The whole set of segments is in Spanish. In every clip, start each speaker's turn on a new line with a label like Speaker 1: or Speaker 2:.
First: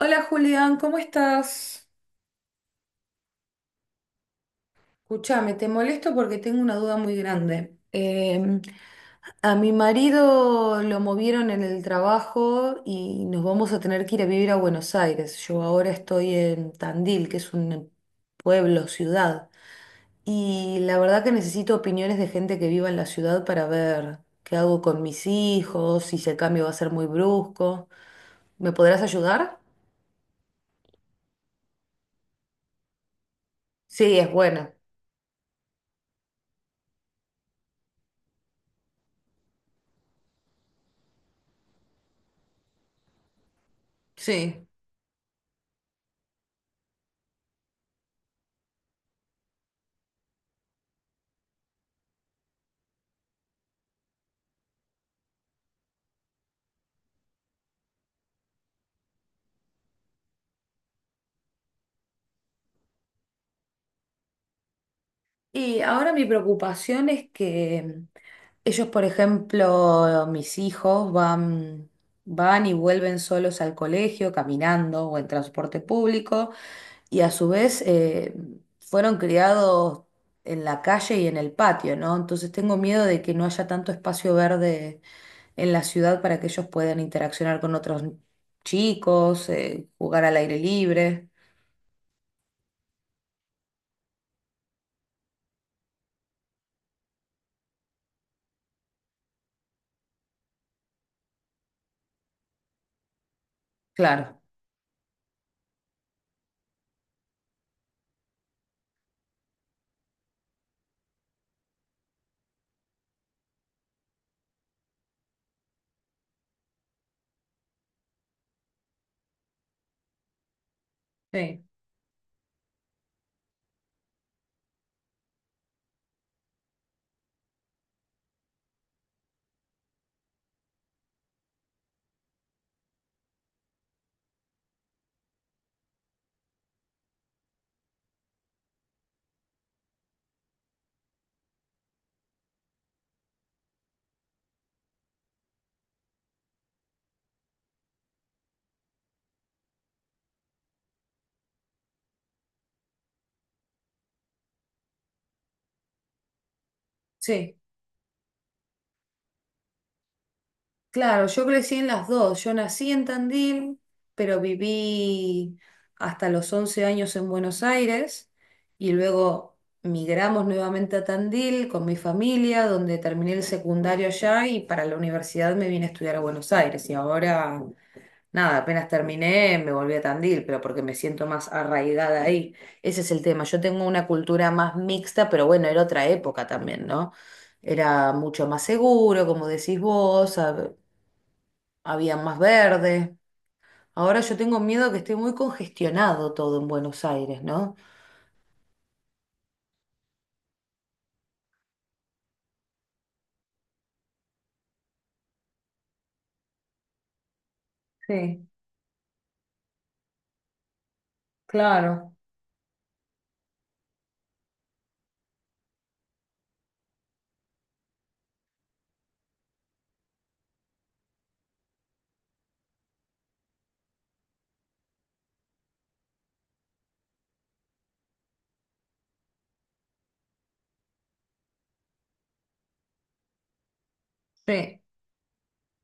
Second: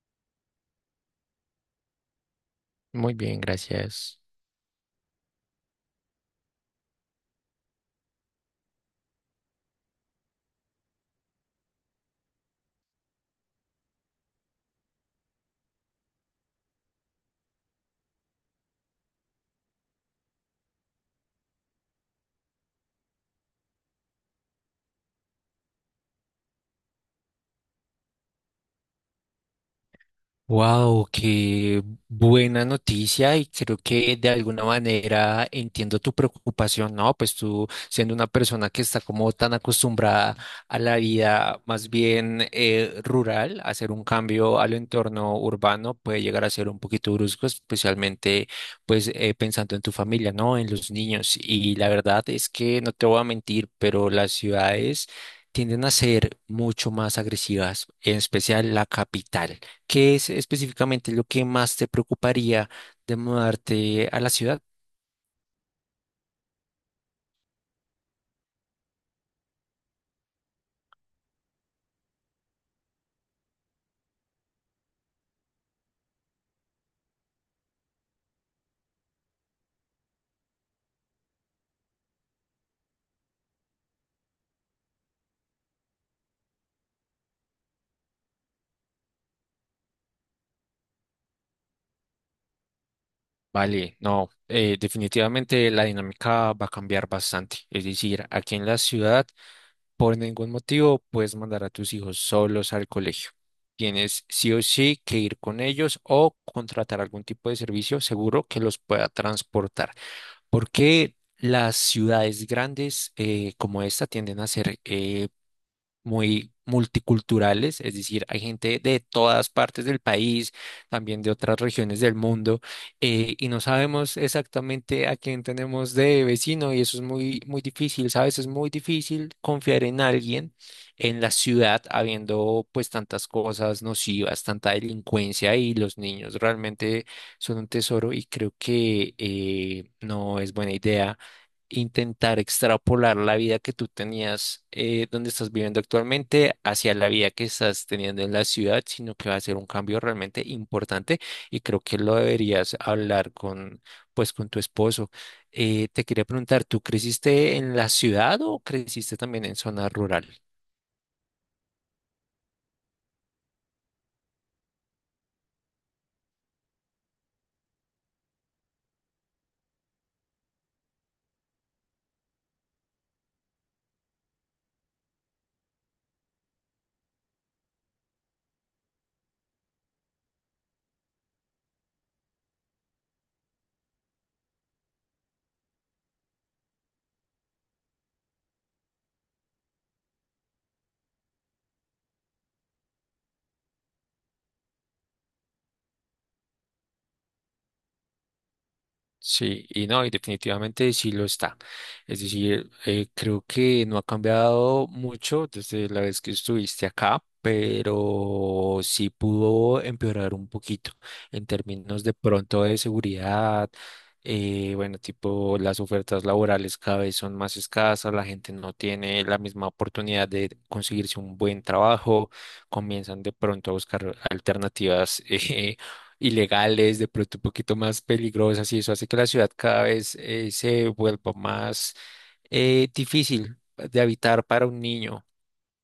Speaker 1: Hola Julián, ¿cómo estás?
Speaker 2: Muy bien, gracias.
Speaker 1: Escúchame, te molesto porque tengo una duda muy grande. A mi marido lo movieron en el trabajo y nos vamos a tener que ir a vivir a Buenos Aires. Yo ahora estoy en Tandil, que es un pueblo, ciudad. Y la verdad que necesito opiniones de gente que viva en la ciudad para ver qué hago con mis hijos, si ese cambio va a ser muy brusco. ¿Me podrás ayudar?
Speaker 2: Wow, qué buena noticia y creo que
Speaker 1: Sí,
Speaker 2: de
Speaker 1: es
Speaker 2: alguna
Speaker 1: bueno.
Speaker 2: manera entiendo tu preocupación, ¿no? Pues tú siendo una persona que está como tan acostumbrada a la vida más bien rural, hacer un cambio
Speaker 1: Sí.
Speaker 2: al entorno urbano puede llegar a ser un poquito brusco, especialmente pues pensando en tu familia, ¿no? En los niños. Y la verdad es que no te voy a mentir, pero las ciudades tienden a ser mucho más agresivas, en especial la capital. ¿Qué es específicamente lo que más te preocuparía de mudarte a la ciudad?
Speaker 1: Y ahora mi preocupación es que ellos, por ejemplo, mis hijos van y vuelven solos al colegio, caminando o en transporte público, y a su vez fueron criados en la calle y en el patio, ¿no? Entonces tengo miedo de que no haya tanto espacio verde en la ciudad para que ellos puedan interaccionar con otros chicos, jugar al aire libre.
Speaker 2: Vale, no, definitivamente la dinámica va a cambiar bastante. Es decir, aquí en la ciudad, por ningún motivo, puedes mandar a tus hijos solos al colegio. Tienes
Speaker 1: Claro,
Speaker 2: sí o sí que ir con ellos o contratar algún tipo de servicio seguro que los pueda transportar. Porque las ciudades grandes como esta tienden a ser muy multiculturales, es decir, hay gente de todas partes del país, también de otras
Speaker 1: sí,
Speaker 2: regiones del mundo, y no sabemos exactamente a quién tenemos de vecino y eso es muy, muy difícil, ¿sabes? Es muy difícil confiar en alguien en la ciudad habiendo pues tantas cosas nocivas, tanta delincuencia y los niños realmente son un tesoro y creo que no es buena idea intentar extrapolar la vida que tú tenías donde estás viviendo actualmente hacia la vida que estás teniendo en la ciudad, sino que va a ser un cambio realmente importante y creo que lo deberías hablar con, pues, con tu esposo. Te quería preguntar, ¿tú
Speaker 1: sí.
Speaker 2: creciste en la ciudad o creciste también en zona rural?
Speaker 1: Claro, yo crecí en las dos. Yo nací en Tandil, pero viví hasta los 11 años en Buenos Aires y luego migramos nuevamente a Tandil con mi familia, donde terminé el secundario allá y para la universidad me vine a estudiar a Buenos Aires. Y ahora, nada, apenas terminé, me volví a Tandil, pero porque me siento más arraigada ahí. Ese es el tema. Yo tengo una cultura más mixta, pero bueno, era otra época también, ¿no? Era mucho más seguro, como decís vos, había más verde. Ahora yo tengo miedo que esté muy congestionado todo en Buenos Aires, ¿no?
Speaker 2: Sí, y no, y definitivamente sí lo está. Es decir, creo que no ha cambiado mucho desde la vez que estuviste acá,
Speaker 1: Sí,
Speaker 2: pero sí pudo empeorar un poquito en términos
Speaker 1: claro,
Speaker 2: de pronto de seguridad. Bueno, tipo las ofertas laborales cada vez son más escasas, la gente no tiene la misma oportunidad de conseguirse un buen trabajo, comienzan de pronto a buscar alternativas ilegales, de pronto un poquito más peligrosas, y eso hace que la ciudad cada vez se vuelva más difícil de habitar para un
Speaker 1: sí,
Speaker 2: niño.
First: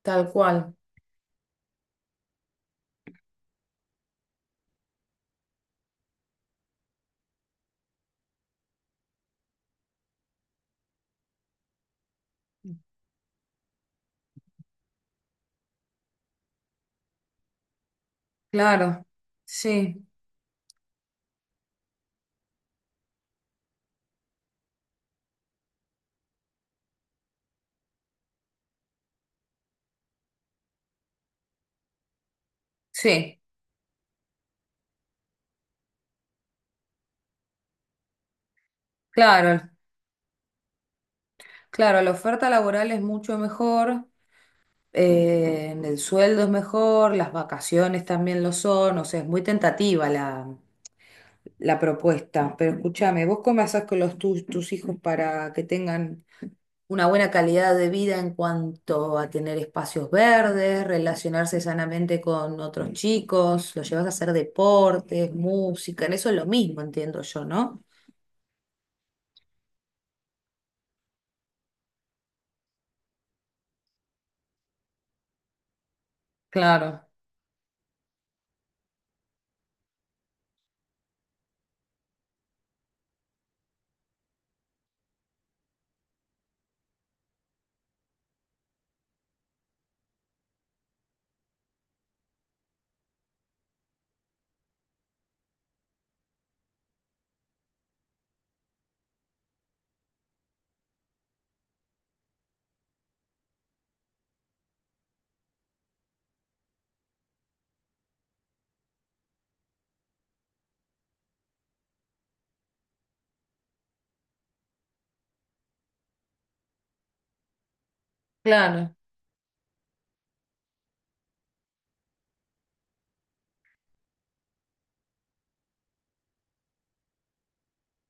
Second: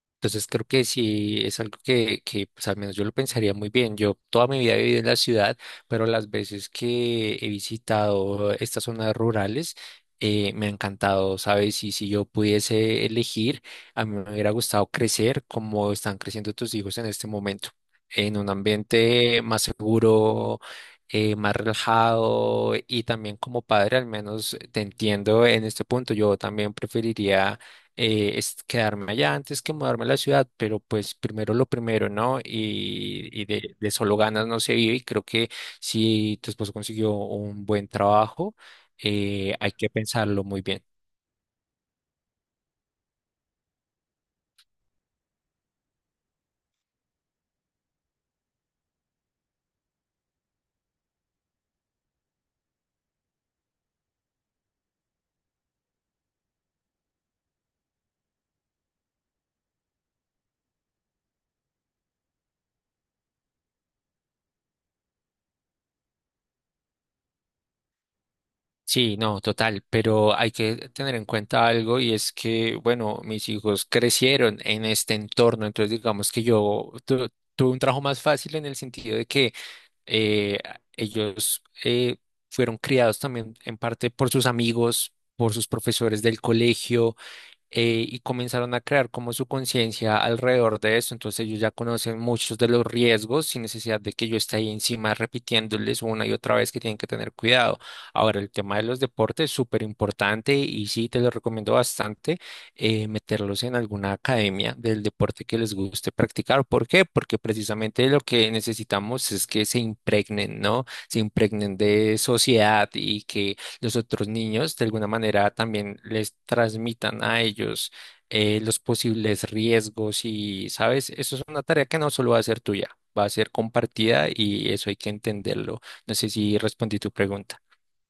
Speaker 1: tal
Speaker 2: Entonces creo
Speaker 1: cual,
Speaker 2: que sí es algo que pues, al menos yo lo pensaría muy bien. Yo toda mi vida he vivido en la ciudad, pero las veces que he visitado estas zonas rurales me ha encantado, ¿sabes? Y si yo pudiese elegir, a mí me hubiera gustado crecer como están creciendo tus hijos en este momento, en un
Speaker 1: claro,
Speaker 2: ambiente más
Speaker 1: sí,
Speaker 2: seguro. Más relajado y también como padre al menos te entiendo en este punto yo también preferiría es quedarme allá antes que mudarme a la ciudad, pero pues primero lo primero, ¿no? Y,
Speaker 1: sí,
Speaker 2: y de solo ganas no se vive y creo que si tu esposo consiguió un buen trabajo,
Speaker 1: claro,
Speaker 2: hay que pensarlo muy bien.
Speaker 1: claro, la oferta laboral es mucho mejor, el sueldo es mejor, las vacaciones también lo son, o sea, es muy tentativa la, la propuesta, pero escúchame, ¿vos cómo haces con tus hijos para que tengan una buena calidad de vida en cuanto a tener espacios verdes, relacionarse sanamente con otros chicos, lo llevas a hacer deportes, música, en eso es lo mismo, entiendo yo, ¿no?
Speaker 2: Sí, no, total, pero hay que tener en cuenta algo y es que, bueno, mis hijos crecieron en este entorno, entonces digamos que yo
Speaker 1: Claro,
Speaker 2: tuve un trabajo más fácil en el sentido de que eh, ellos fueron criados también en parte por sus amigos, por sus profesores del colegio y comenzaron a crear como su conciencia alrededor de eso. Entonces ellos ya conocen muchos de los riesgos sin necesidad de que yo esté ahí encima repitiéndoles una y otra vez que tienen que tener cuidado. Ahora, el tema de los deportes es súper importante y sí, te lo recomiendo bastante meterlos en alguna academia del deporte que les guste practicar. ¿Por qué? Porque precisamente lo que necesitamos es que se impregnen, ¿no? Se impregnen de sociedad y que los otros niños de alguna manera también les transmitan a ellos los
Speaker 1: claro.
Speaker 2: posibles riesgos y, ¿sabes? Eso es una tarea que no solo va a ser tuya, va a ser compartida y eso hay que entenderlo. No sé si respondí tu pregunta.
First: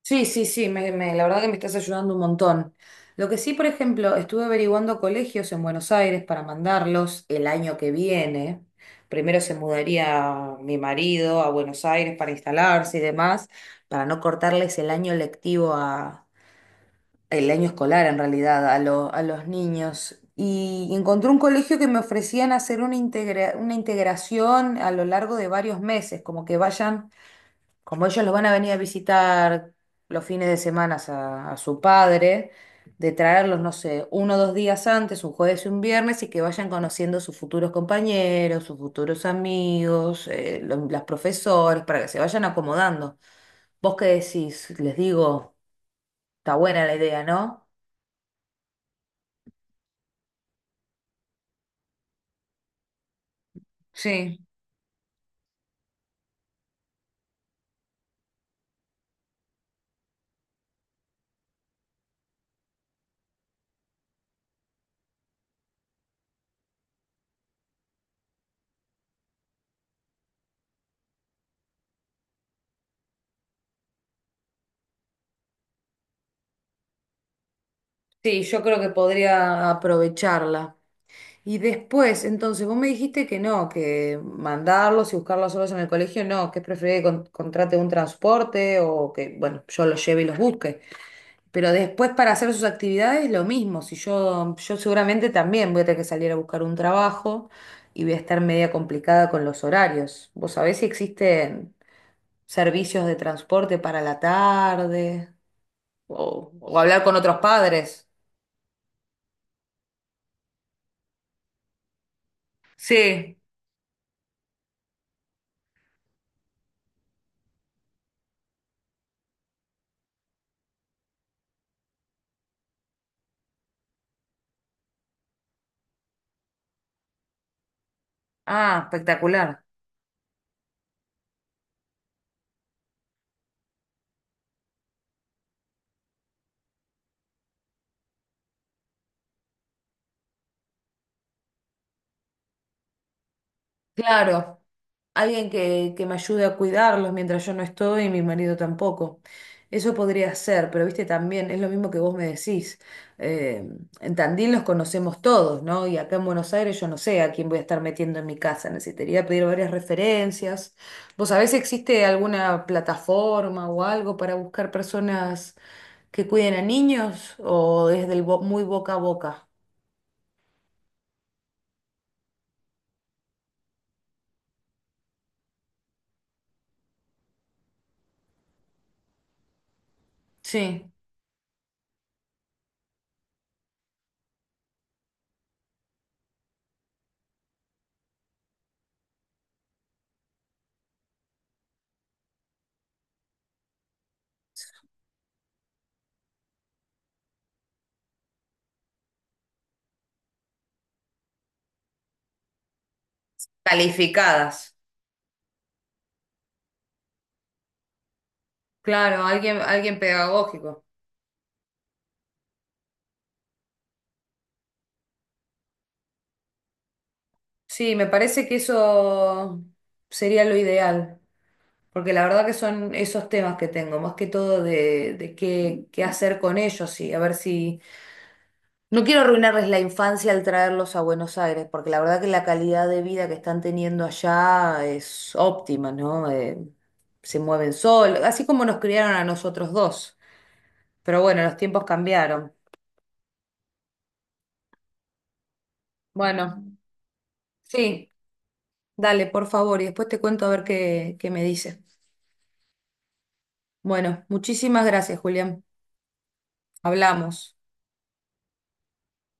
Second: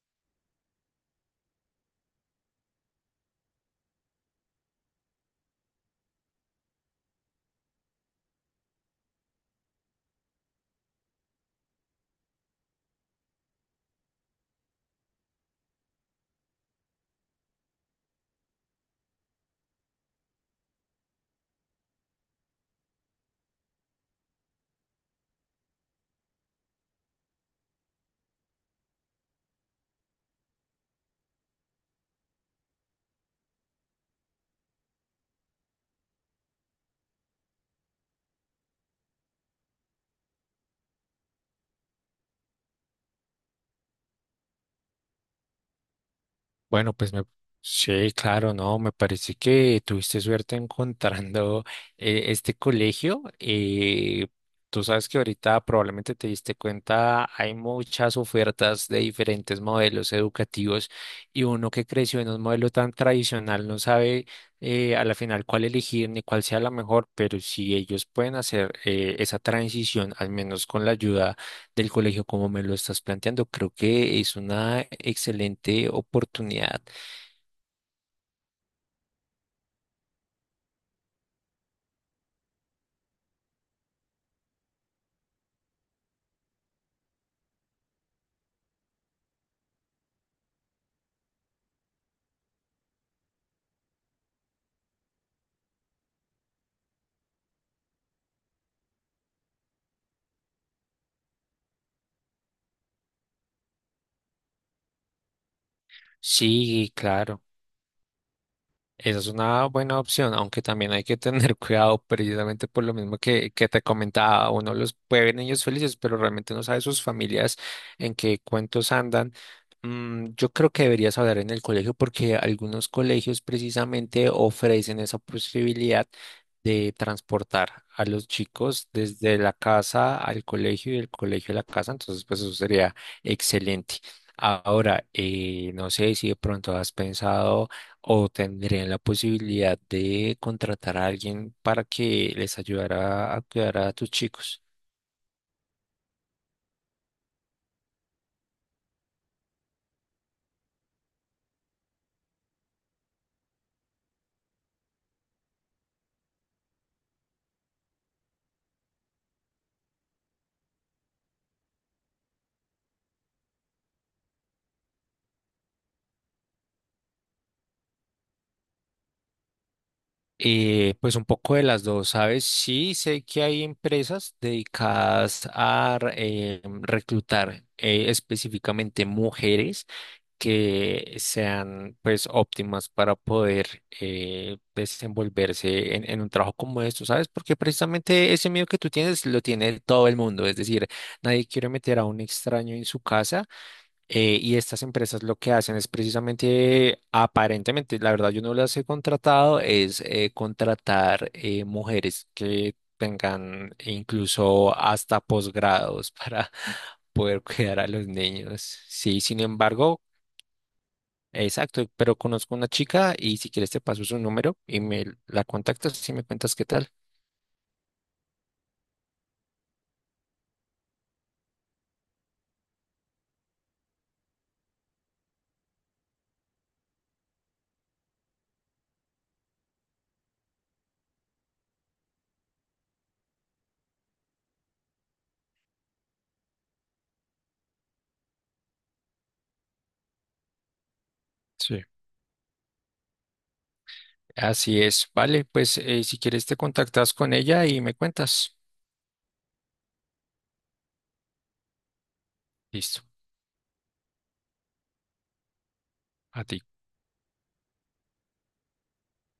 Speaker 1: Sí, sí, sí, la verdad que me estás ayudando un montón. Lo que sí, por ejemplo, estuve averiguando colegios en Buenos Aires para mandarlos el año que viene. Primero se mudaría mi marido a Buenos Aires para instalarse y demás, para no cortarles el año lectivo, el año escolar en realidad a los niños, y encontré un colegio que me ofrecían hacer una integración a lo largo de varios meses, como que vayan, como ellos los van a venir a visitar los fines de semana a su padre, de traerlos, no sé, uno o dos días antes, un jueves y un viernes, y que vayan conociendo sus futuros compañeros, sus futuros amigos, las profesores, para que se vayan acomodando. ¿Vos qué decís? Les digo, está buena
Speaker 2: Bueno,
Speaker 1: la
Speaker 2: pues
Speaker 1: idea,
Speaker 2: me,
Speaker 1: ¿no?
Speaker 2: sí, claro, no, me parece que tuviste suerte encontrando este colegio.
Speaker 1: Sí.
Speaker 2: Tú sabes que ahorita probablemente te diste cuenta, hay muchas ofertas de diferentes modelos educativos y uno que creció en un modelo tan tradicional no sabe a la final cuál elegir ni cuál sea la mejor, pero si ellos pueden hacer esa transición, al menos con la ayuda del colegio como me lo estás planteando, creo que es una excelente oportunidad.
Speaker 1: Sí, yo creo que podría aprovecharla. Y después, entonces, vos me dijiste que no, que mandarlos y buscarlos solos en el colegio, no, que es preferible que contrate un transporte o que, bueno, yo los lleve y los busque. Pero después para hacer sus actividades, lo mismo. Si yo, yo seguramente también voy a tener que salir a buscar un trabajo y voy a estar media complicada con los horarios. ¿Vos sabés si existen servicios de transporte para la tarde o
Speaker 2: Sí,
Speaker 1: hablar con otros
Speaker 2: claro.
Speaker 1: padres?
Speaker 2: Esa es una buena opción, aunque también hay que tener cuidado precisamente por lo mismo
Speaker 1: Sí.
Speaker 2: que te comentaba. Uno los puede ver niños felices, pero realmente no sabe sus familias en qué cuentos andan. Yo creo que deberías hablar en el colegio porque algunos colegios precisamente ofrecen esa posibilidad de transportar a los
Speaker 1: Ah,
Speaker 2: chicos desde la
Speaker 1: espectacular.
Speaker 2: casa al colegio y del colegio a la casa. Entonces, pues eso sería excelente. Ahora, no sé si de pronto has pensado o tendrían la posibilidad de contratar a alguien para que les ayudara a cuidar a tus
Speaker 1: Claro,
Speaker 2: chicos.
Speaker 1: alguien que me ayude a cuidarlos mientras yo no estoy y mi marido tampoco. Eso podría ser, pero viste, también es lo mismo que vos me decís. Eh, en Tandil los conocemos todos, ¿no? Y acá en Buenos Aires yo no sé a quién voy a estar metiendo en mi casa. Necesitaría pedir varias referencias. ¿Vos sabés si existe alguna plataforma o algo para buscar personas que cuiden a niños o desde el muy boca a boca?
Speaker 2: Pues un poco de las dos, ¿sabes? Sí, sé que hay empresas dedicadas a reclutar específicamente mujeres
Speaker 1: Sí,
Speaker 2: que sean pues óptimas para poder desenvolverse en un trabajo como esto, ¿sabes? Porque precisamente ese miedo que tú tienes lo tiene todo el mundo, es decir, nadie quiere meter a un extraño en su casa. Y estas empresas lo que hacen es precisamente, aparentemente, la verdad yo no las he contratado, es contratar mujeres que tengan
Speaker 1: calificadas.
Speaker 2: incluso hasta posgrados para poder cuidar a los niños. Sí,
Speaker 1: Claro,
Speaker 2: sin
Speaker 1: alguien, alguien
Speaker 2: embargo,
Speaker 1: pedagógico.
Speaker 2: exacto, pero conozco una chica y si quieres te paso su número y me la contactas y me cuentas qué tal.
Speaker 1: Sí, me parece que eso sería lo ideal, porque la verdad que son esos temas que tengo, más que todo de qué, hacer con ellos y a ver si... No quiero arruinarles la infancia al traerlos a Buenos Aires, porque la verdad que la calidad de vida que están teniendo allá es óptima, ¿no? Se mueven solos, así como nos criaron a nosotros dos. Pero bueno, los
Speaker 2: Sí,
Speaker 1: tiempos cambiaron.
Speaker 2: así es, vale, pues si quieres te
Speaker 1: Bueno,
Speaker 2: contactas con ella y me
Speaker 1: sí,
Speaker 2: cuentas.
Speaker 1: dale, por favor, y después te cuento a ver qué, qué me dices.
Speaker 2: Listo,
Speaker 1: Bueno, muchísimas gracias, Julián.
Speaker 2: a ti.
Speaker 1: Hablamos.